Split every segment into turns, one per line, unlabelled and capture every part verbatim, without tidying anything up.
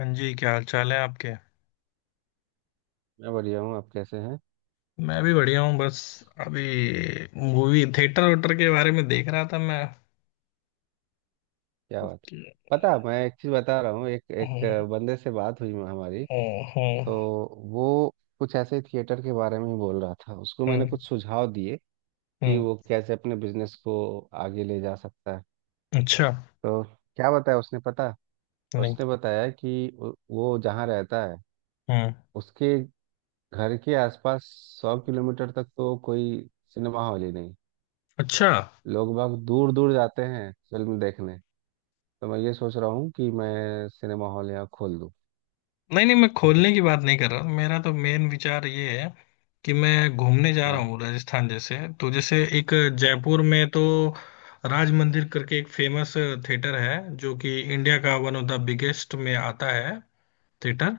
हाँ जी, क्या हाल चाल है आपके।
मैं बढ़िया हूँ। आप कैसे हैं?
मैं भी बढ़िया हूँ। बस अभी मूवी थिएटर वेटर के बारे में देख रहा था मैं
क्या बात।
कि-
पता, मैं एक चीज़ बता रहा हूँ। एक एक
हम्म।
बंदे से बात हुई हमारी,
हम्म।
तो वो कुछ ऐसे ही थिएटर के बारे में ही बोल रहा था। उसको मैंने
हम्म।
कुछ सुझाव दिए कि
हम्म।
वो कैसे अपने बिजनेस को आगे ले जा सकता है।
अच्छा।
तो क्या बताया उसने पता?
नहीं।
उसने बताया कि वो वो जहाँ रहता है
हम्म।
उसके घर के आसपास सौ किलोमीटर तक तो कोई सिनेमा हॉल ही नहीं।
अच्छा।
लोग बाग दूर दूर जाते हैं फिल्म देखने। तो मैं ये सोच रहा हूँ कि मैं सिनेमा हॉल यहाँ खोल दूँ।
नहीं नहीं, मैं खोलने की बात नहीं कर रहा। मेरा तो मेन विचार ये है कि मैं घूमने जा रहा
अ,
हूँ राजस्थान। जैसे तो जैसे एक जयपुर में तो राज मंदिर करके एक फेमस थिएटर है, जो कि इंडिया का वन ऑफ द बिगेस्ट में आता है थिएटर।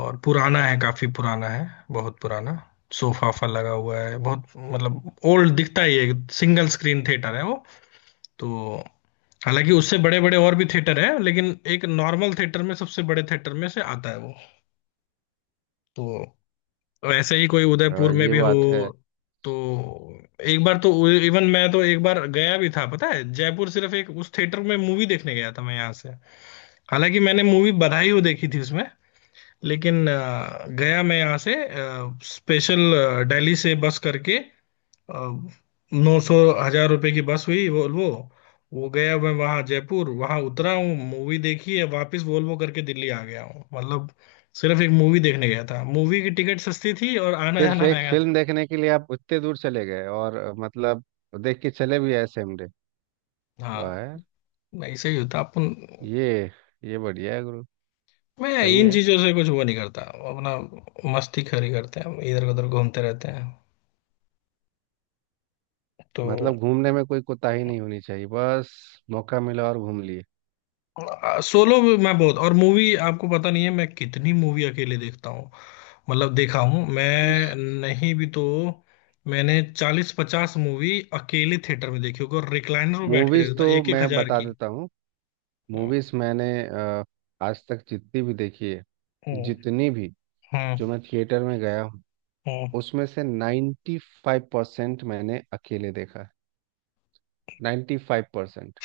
और पुराना है, काफी पुराना है, बहुत पुराना। सोफा वोफा लगा हुआ है बहुत, मतलब ओल्ड दिखता ही है। सिंगल स्क्रीन थिएटर है वो। तो हालांकि उससे बड़े बड़े और भी थिएटर है, लेकिन एक नॉर्मल थिएटर में सबसे बड़े थिएटर में से आता है वो। तो ऐसे ही कोई
अ,
उदयपुर में
ये
भी हो।
बात है।
तो एक बार तो इवन मैं तो एक बार गया भी था, पता है, जयपुर सिर्फ एक उस थिएटर में मूवी देखने गया था मैं यहाँ से। हालांकि मैंने मूवी बधाई हो देखी थी उसमें, लेकिन अ, गया मैं यहाँ से स्पेशल दिल्ली से बस करके। नौ सौ हजार रुपए की बस हुई वोल्वो। वो, गया मैं वहाँ जयपुर, वहाँ उतरा हूँ, मूवी देखी है, वापस वोल्वो करके दिल्ली आ गया हूँ। मतलब सिर्फ एक मूवी देखने गया था। मूवी की टिकट सस्ती थी और आना
सिर्फ
जाना
एक
महंगा था।
फिल्म देखने के लिए आप उतने दूर चले गए और अ, मतलब देख के चले भी आए सेम डे। वाह
हाँ,
यार।
मैं ऐसे ही होता अपन।
ये ये बढ़िया है गुरु।
मैं
सही
इन
है।
चीजों से कुछ वो नहीं करता। अपना मस्ती खरी करते हैं, इधर उधर घूमते रहते हैं। तो
मतलब घूमने में कोई कोताही नहीं होनी चाहिए, बस मौका मिला और घूम लिए।
सोलो मैं बहुत, और मूवी आपको पता नहीं है मैं कितनी मूवी अकेले देखता हूँ, मतलब देखा हूँ
मूवीज
मैं, नहीं भी तो मैंने चालीस पचास मूवी अकेले थिएटर में देखी होगी और रिक्लाइनर में बैठ के
मूवीज
देखता था,
तो
एक एक
मैं
हजार
बता
की
देता हूँ।
हम्म।
मूवीज मैंने अ, आज तक जितनी भी देखी है, जितनी भी
हम्म।
जो मैं थिएटर में गया हूँ
हम्म।
उसमें से नाइन्टी फाइव परसेंट मैंने अकेले देखा। Ninety five percent.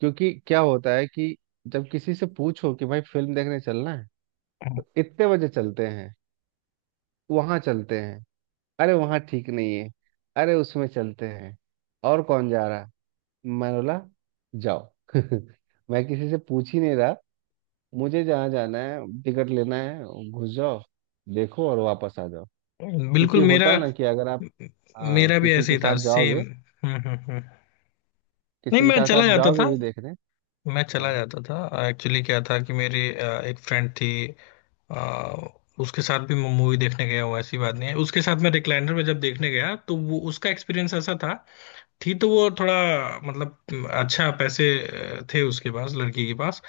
क्योंकि क्या होता है कि जब किसी से पूछो कि भाई फिल्म देखने चलना है,
हम्म।
तो इतने बजे चलते हैं, वहां चलते हैं, अरे वहां ठीक नहीं है, अरे उसमें चलते हैं, और कौन जा रहा है? मैं बोला, जाओ। मैं किसी से पूछ ही नहीं रहा। मुझे जहाँ जाना है टिकट लेना है, घुस जाओ, देखो और वापस आ जाओ। क्योंकि
बिल्कुल। मेरा
होता है ना कि अगर आप, हाँ,
मेरा भी
किसी
ऐसे
के
ही था
साथ
सेम।
जाओगे,
हम्म। हम्म। हम्म। नहीं,
किसी के
मैं
साथ
चला
आप
जाता
जाओगे
था।
भी देखने।
मैं चला
हाँ।
जाता था। एक्चुअली क्या था कि मेरी अ, एक फ्रेंड थी। आ, उसके साथ भी मैं मूवी देखने गया हूँ, ऐसी बात नहीं है। उसके साथ मैं रिक्लाइनर में जब देखने गया तो वो उसका एक्सपीरियंस ऐसा था। थी तो वो थोड़ा, मतलब अच्छा पैसे अ, थे उसके पास, लड़की के पास।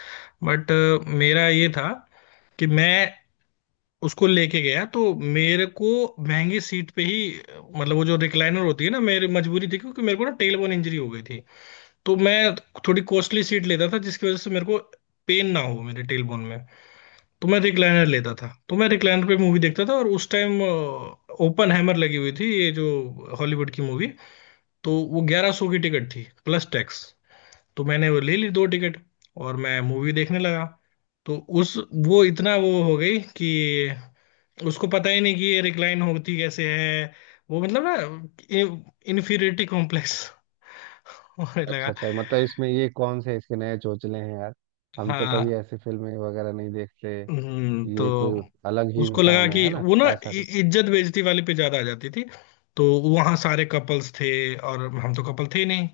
बट मेरा ये था कि मैं उसको लेके गया तो मेरे को महंगी सीट पे ही, अ, मतलब वो जो रिक्लाइनर होती है ना, मेरी मजबूरी थी क्योंकि मेरे को ना टेलबोन इंजरी हो गई थी। तो मैं थोड़ी कॉस्टली सीट लेता था जिसकी वजह से मेरे को पेन ना हो मेरे टेलबोन में। तो मैं रिक्लाइनर लेता था, तो मैं रिक्लाइनर पे मूवी देखता था। और उस टाइम ओपन हैमर लगी हुई थी, ये जो हॉलीवुड की मूवी। तो वो ग्यारह सौ की टिकट थी प्लस टैक्स। तो मैंने वो ले ली दो टिकट और मैं मूवी देखने लगा। तो उस, वो इतना वो हो गई कि उसको पता ही नहीं कि ये रिक्लाइन होती कैसे है। वो मतलब ना इन्फीरियरिटी कॉम्प्लेक्स होने
अच्छा
लगा।
अच्छा, मतलब इसमें ये कौन से इसके नए चोचले हैं यार। हम तो कभी
हाँ।
ऐसी फिल्में वगैरह नहीं देखते।
हम्म। तो
ये कोई अलग ही
उसको लगा
इंसान है
कि
है ना?
वो ना
ऐसा
इ-
कुछ।
इज्जत बेइज्जती वाले पे ज्यादा आ जाती थी। तो वहां सारे कपल्स थे, और हम तो कपल थे ही नहीं।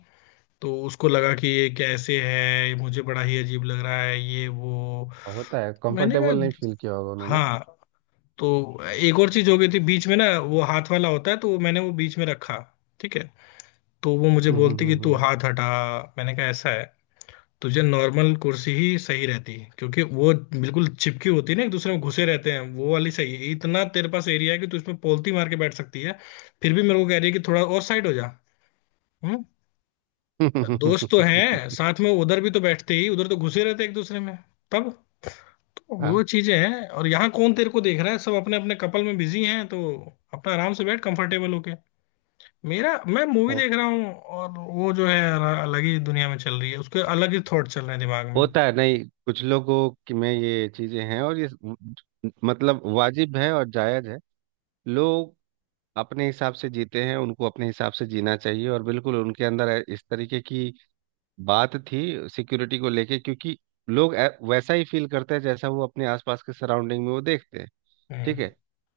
तो उसको लगा कि ये कैसे है, मुझे बड़ा ही अजीब लग रहा है ये वो।
होता है,
मैंने
कंफर्टेबल नहीं
कहा
फील किया होगा उन्होंने।
हाँ। तो एक और चीज हो गई थी, बीच में ना वो हाथ वाला होता है, तो वो मैंने वो बीच में रखा, ठीक है। तो वो मुझे
हम्म,
बोलती
हम्म,
कि तू
हम्म,
हाथ हटा। मैंने कहा ऐसा है, तुझे नॉर्मल कुर्सी ही सही रहती है क्योंकि वो बिल्कुल चिपकी होती है ना, एक दूसरे में घुसे रहते हैं। वो वाली सही है, इतना तेरे पास एरिया है कि तू इसमें पोलती मार के बैठ सकती है। फिर भी मेरे को कह रही है कि थोड़ा और साइड हो जा। हम्म। दोस्त तो हैं
हम्म।
साथ में उधर भी, तो बैठते ही उधर तो घुसे रहते हैं एक दूसरे में तब। तो
हाँ।
वो चीजें हैं, और यहाँ कौन तेरे को देख रहा है, सब अपने अपने कपल में बिजी हैं। तो अपना आराम से बैठ कंफर्टेबल होके। मेरा, मैं मूवी
हो।
देख रहा हूँ और वो जो है अलग ही दुनिया में चल रही है, उसके अलग ही थॉट चल रहे हैं दिमाग में।
होता है, नहीं, कुछ लोगों की में ये चीजें हैं, और ये मतलब वाजिब है और जायज है। लोग अपने हिसाब से जीते हैं, उनको अपने हिसाब से जीना चाहिए, और बिल्कुल उनके अंदर इस तरीके की बात थी सिक्योरिटी को लेके। क्योंकि लोग ऐ- वैसा ही फील करते हैं जैसा वो अपने आसपास के सराउंडिंग में वो देखते हैं। ठीक
हम्म।
है।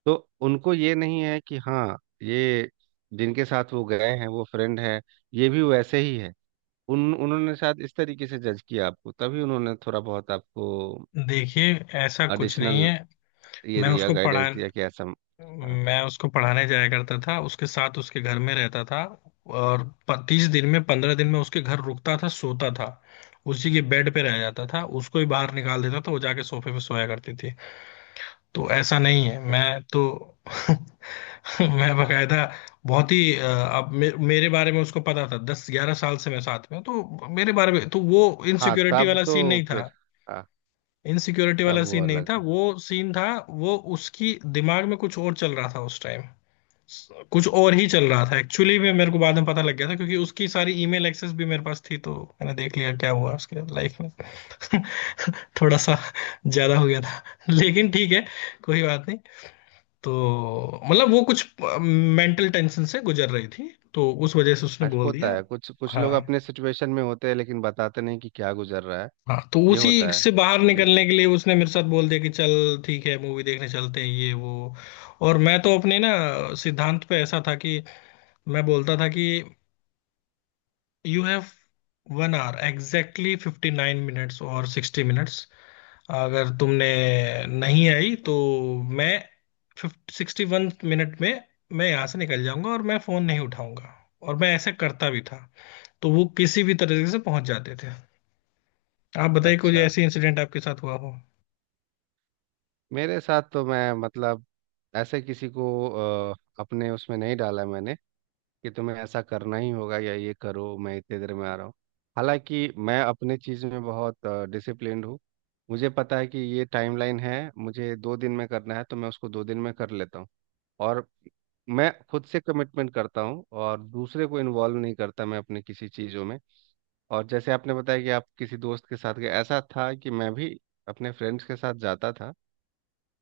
तो उनको ये नहीं है कि हाँ ये जिनके साथ वो गए हैं वो फ्रेंड है, ये भी वैसे ही है। उन उन्होंने शायद इस तरीके से जज किया आपको, तभी उन्होंने थोड़ा बहुत आपको
देखिए, ऐसा कुछ
एडिशनल
नहीं है।
ये
मैं
दिया,
उसको पढ़ा,
गाइडेंस दिया कि ऐसा। हाँ।
मैं उसको पढ़ाने जाया करता था, उसके साथ उसके घर में रहता था। और तीस दिन में पंद्रह दिन में उसके घर रुकता था, सोता था, उसी के बेड पे रह जाता था, उसको ही बाहर निकाल देता था, वो जाके सोफे पे सोया करती थी। तो ऐसा नहीं है मैं तो। मैं बकायदा बहुत ही अ, अब मे, मेरे बारे में उसको पता था, दस ग्यारह साल से मैं साथ में हूं, तो मेरे बारे में तो वो
हाँ,
इनसिक्योरिटी
तब
वाला सीन
तो
नहीं था।
फिर। हाँ,
इनसिक्योरिटी
तब
वाला
वो
सीन नहीं
अलग
था
है।
वो। सीन था वो, उसकी दिमाग में कुछ और चल रहा था उस टाइम। कुछ और ही चल रहा था एक्चुअली में, मेरे को बाद में पता लग गया था क्योंकि उसकी सारी ईमेल एक्सेस भी मेरे पास थी। तो मैंने देख लिया क्या हुआ उसके लाइफ में। थोड़ा सा ज्यादा हो गया था, लेकिन ठीक है, कोई बात नहीं। तो मतलब वो कुछ मेंटल टेंशन से गुजर रही थी, तो उस वजह से उसने
अच्छा,
बोल
होता
दिया।
है, कुछ कुछ
हाँ।
लोग अपने सिचुएशन में होते हैं लेकिन बताते नहीं कि क्या गुजर रहा है।
हाँ, तो
ये
उसी
होता है।
से बाहर
ये
निकलने के लिए उसने मेरे साथ बोल दिया कि चल ठीक है, मूवी देखने चलते हैं, ये वो। और मैं तो अपने ना सिद्धांत पे ऐसा था कि मैं बोलता था कि you have one hour, exactly fifty nine minutes और सिक्सटी मिनट्स। अगर तुमने नहीं आई तो मैं सिक्सटी वन मिनट में मैं यहाँ से निकल जाऊंगा और मैं फोन नहीं उठाऊंगा। और मैं ऐसे करता भी था। तो वो किसी भी तरीके से पहुंच जाते थे। आप बताइए कोई
अच्छा।
ऐसी इंसिडेंट आपके साथ हुआ हो।
मेरे साथ तो, मैं मतलब ऐसे किसी को अ, अपने उसमें नहीं डाला मैंने कि तुम्हें ऐसा करना ही होगा या ये करो, मैं इतने देर में आ रहा हूँ। हालांकि मैं अपने चीज़ में बहुत डिसिप्लिन्ड हूँ। मुझे पता है कि ये टाइमलाइन है, मुझे दो दिन में करना है तो मैं उसको दो दिन में कर लेता हूँ। और मैं खुद से कमिटमेंट करता हूँ और दूसरे को इन्वॉल्व नहीं करता मैं अपने किसी चीज़ों में। और जैसे आपने बताया कि आप किसी दोस्त के साथ गए, ऐसा था कि मैं भी अपने फ्रेंड्स के साथ जाता था।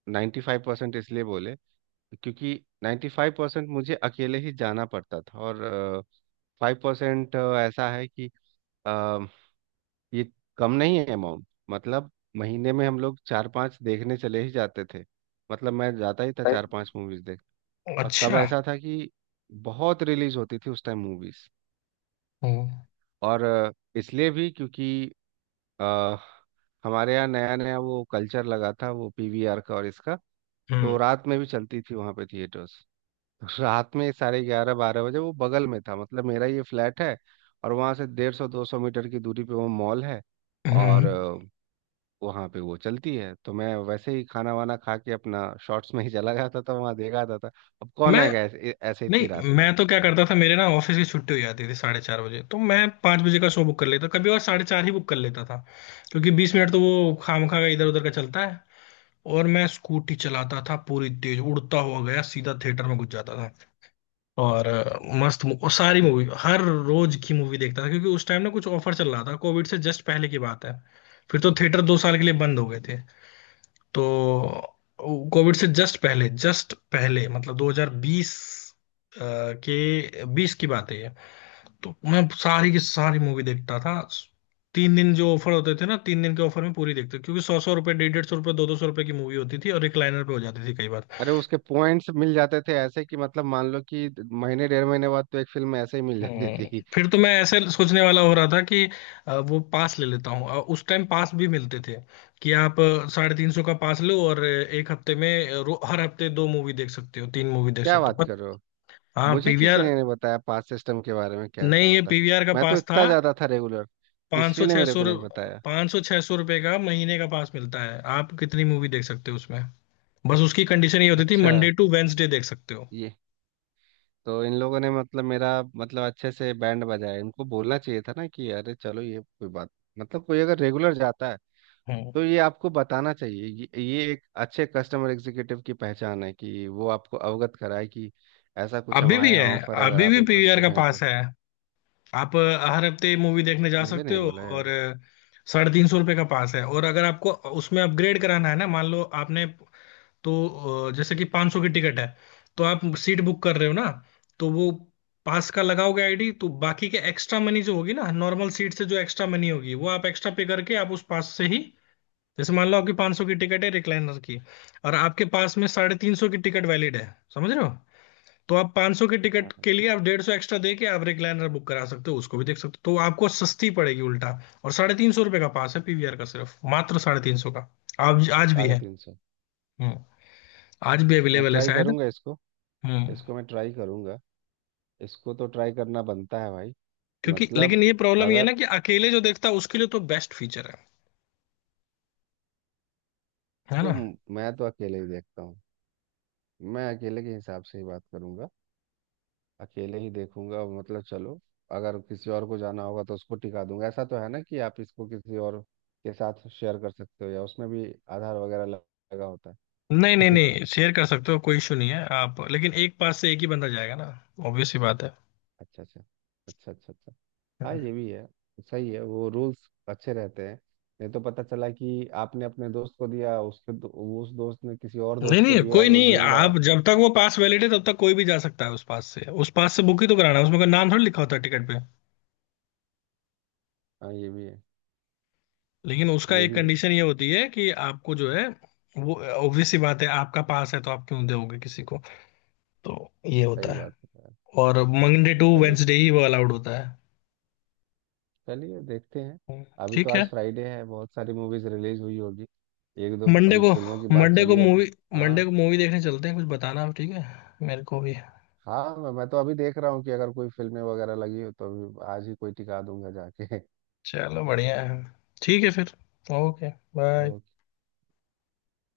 नाइन्टी फाइव परसेंट इसलिए बोले क्योंकि नाइन्टी फाइव परसेंट मुझे अकेले ही जाना पड़ता था, और फाइव परसेंट ऐसा है कि अ, ये कम नहीं है अमाउंट, मतलब महीने में हम लोग चार पांच देखने चले ही जाते थे। मतलब मैं जाता ही था चार पांच मूवीज देख। और तब
अच्छा।
ऐसा था कि बहुत रिलीज होती थी उस टाइम मूवीज।
हम्म।
और अ, इसलिए भी क्योंकि आ, हमारे यहाँ नया नया वो कल्चर लगा था वो पी वी आर का और इसका। तो
हम्म।
रात में भी चलती थी वहाँ पे थिएटर्स। रात में साढ़े ग्यारह बारह बजे वो बगल में था, मतलब मेरा ये फ्लैट है और वहाँ से डेढ़ सौ दो सौ मीटर की दूरी पे वो मॉल है। और
हम्म।
अ, वहाँ पे वो चलती है, तो मैं वैसे ही खाना वाना खा के अपना शॉर्ट्स में ही चला जाता था, तो वहाँ देखा जाता था। अब कौन
मैं,
आएगा ऐसे ऐसे इतनी
नहीं
रात में।
मैं तो क्या करता था, मेरे ना ऑफिस की छुट्टी हो जाती थी साढ़े चार बजे, तो मैं पाँच बजे का शो बुक कर लेता कभी, और साढ़े चार ही बुक कर लेता था क्योंकि बीस मिनट तो वो खामखा का इधर उधर का चलता है। और मैं स्कूटी चलाता था पूरी तेज उड़ता हुआ गया सीधा थिएटर में घुस जाता था। और अ, मस्त मु- और सारी मूवी, हर रोज की मूवी देखता था क्योंकि उस टाइम ना कुछ ऑफर चल रहा था। कोविड से जस्ट पहले की बात है, फिर तो थिएटर दो साल के लिए बंद हो गए थे। तो कोविड से जस्ट पहले, जस्ट पहले मतलब दो हज़ार बीस, अ, के बीस की बात है ये। तो मैं सारी की सारी मूवी देखता था, तीन दिन जो ऑफर होते थे ना तीन दिन के ऑफर में पूरी देखते क्योंकि सौ सौ रुपए, डेढ़ डेढ़ सौ रुपए, दो दो सौ रुपए की मूवी होती थी और रिक्लाइनर पे हो जाती थी कई बार।
अरे उसके पॉइंट्स मिल जाते थे ऐसे कि मतलब मान लो कि महीने डेढ़ महीने बाद तो एक फिल्म ऐसे ही मिल जाती
हम्म,
थी।
फिर तो मैं ऐसे सोचने वाला हो रहा था कि अ, वो पास ले लेता हूँ, अ, उस टाइम पास भी मिलते थे कि आप अ, साढ़े तीन सौ का पास लो और अ, एक हफ्ते में अ, रो- हर हफ्ते दो मूवी देख सकते हो, तीन मूवी देख
क्या
सकते
बात
हो।
कर रहे हो।
हाँ,
मुझे किसी
पीवीआर।
ने नहीं बताया पास सिस्टम के बारे में कैसे
नहीं, ये
होता है।
पीवीआर का
मैं तो
पास था।
इतना ज्यादा था रेगुलर।
पाँच सौ
किसी ने
छह
मेरे
सौ
को नहीं बताया।
पाँच सौ छह सौ रुपये का महीने का पास मिलता है, आप कितनी मूवी देख सकते हो उसमें। बस उसकी कंडीशन ये होती थी,
अच्छा।
मंडे टू वेंसडे देख सकते हो।
ये तो इन लोगों ने मतलब मेरा मतलब अच्छे से बैंड बजाया। इनको बोलना चाहिए था ना कि अरे चलो ये कोई बात, मतलब कोई अगर रेगुलर जाता है
हम्म।
तो ये आपको बताना चाहिए। ये, ये एक अच्छे कस्टमर एग्जीक्यूटिव की पहचान है कि वो आपको अवगत कराए कि ऐसा कुछ
अभी
हमारे
भी
यहाँ
है,
ऑफर है, अगर
अभी
आप
भी पीवीआर
इंटरेस्टेड
का
हैं
पास
तो।
है। आप अ, हर हफ्ते मूवी देखने जा
मुझे
सकते
नहीं
हो।
बोला यार।
और अ, साढ़े तीन सौ रुपये का पास है। और अगर आपको उसमें अपग्रेड कराना है ना, मान लो आपने, तो अ, जैसे कि पाँच सौ की टिकट है, तो आप सीट बुक कर रहे हो ना, तो वो पास का लगाओगे आईडी, तो बाकी के एक्स्ट्रा मनी जो होगी ना, नॉर्मल सीट से जो एक्स्ट्रा मनी होगी वो आप एक्स्ट्रा पे करके आप उस पास से ही। जैसे मान लो आपकी पाँच सौ की टिकट है रिक्लाइनर की, और आपके पास में साढ़े तीन सौ की टिकट वैलिड है, समझ रहे हो। तो आप पाँच सौ की टिकट
हाँ, हाँ।
के लिए आप डेढ़ सौ एक्स्ट्रा दे के आप रिक्लाइनर बुक करा सकते हो, उसको भी देख सकते हो, तो आपको सस्ती पड़ेगी उल्टा। और साढ़े तीन सौ रुपये का पास है पीवीआर का, सिर्फ मात्र साढ़े तीन सौ का। आज आज भी
साढ़े
है।
तीन सौ
हम्म। आज भी
मैं
अवेलेबल है
ट्राई
शायद।
करूंगा इसको।
हम्म।
इसको मैं ट्राई करूंगा। इसको तो ट्राई करना बनता है भाई।
क्योंकि
मतलब,
लेकिन ये प्रॉब्लम ये है ना
अगर,
कि अकेले जो देखता है उसके लिए तो बेस्ट फीचर है है
तो
ना।
म- मैं तो अकेले ही देखता हूँ। मैं अकेले के हिसाब से ही बात करूंगा, अकेले ही देखूंगा। मतलब चलो, अगर किसी और को जाना होगा तो उसको टिका दूंगा। ऐसा तो है ना कि आप इसको किसी और के साथ शेयर कर सकते हो, या उसमें भी आधार वगैरह लग- लगा होता है?
नहीं नहीं नहीं, शेयर कर सकते हो कोई इशू नहीं है आप, लेकिन एक पास से एक ही बंदा जाएगा ना, ऑब्वियस ही बात है।
अच्छा अच्छा अच्छा। अच्छा अच्छा। हाँ,
हम्म।
ये भी है। सही है, वो रूल्स अच्छे रहते हैं। नहीं तो पता चला कि आपने अपने दोस्त को दिया, उसके दो, उस दोस्त ने किसी और
नहीं
दोस्त को
नहीं,
दिया
कोई
और वो
नहीं,
घूम रहा है।
आप जब तक वो पास वैलिड है तब तक कोई भी जा सकता है उस पास से, उस पास से बुक ही तो कराना है, उसमें कोई नाम थोड़ी लिखा होता है टिकट पे।
हाँ, ये भी है।
लेकिन उसका
ये
एक
भी है।
कंडीशन ये होती है कि आपको जो है वो ऑब्वियस ही बात है, आपका पास है तो आप क्यों दोगे किसी को। तो ये
सही
होता है।
बात है यार।
और मंडे टू
चलिए,
वेंसडे ही वो अलाउड होता है।
चलिए देखते हैं।
हम्म।
अभी तो
ठीक है।
आज फ्राइडे है, बहुत सारी मूवीज रिलीज हुई होगी। एक दो
मंडे
अभी
को,
फिल्मों की बात
मंडे को
चली है तो,
मूवी, मंडे
हाँ,
को मूवी देखने चलते हैं कुछ बताना आप, ठीक है, मेरे को भी।
हाँ, मैं मैं तो अभी देख रहा हूँ कि अगर कोई फिल्में वगैरह लगी हो तो अभी आज ही कोई टिका दूंगा जाके।
चलो बढ़िया है। ठीक है फिर। ओके। बाय।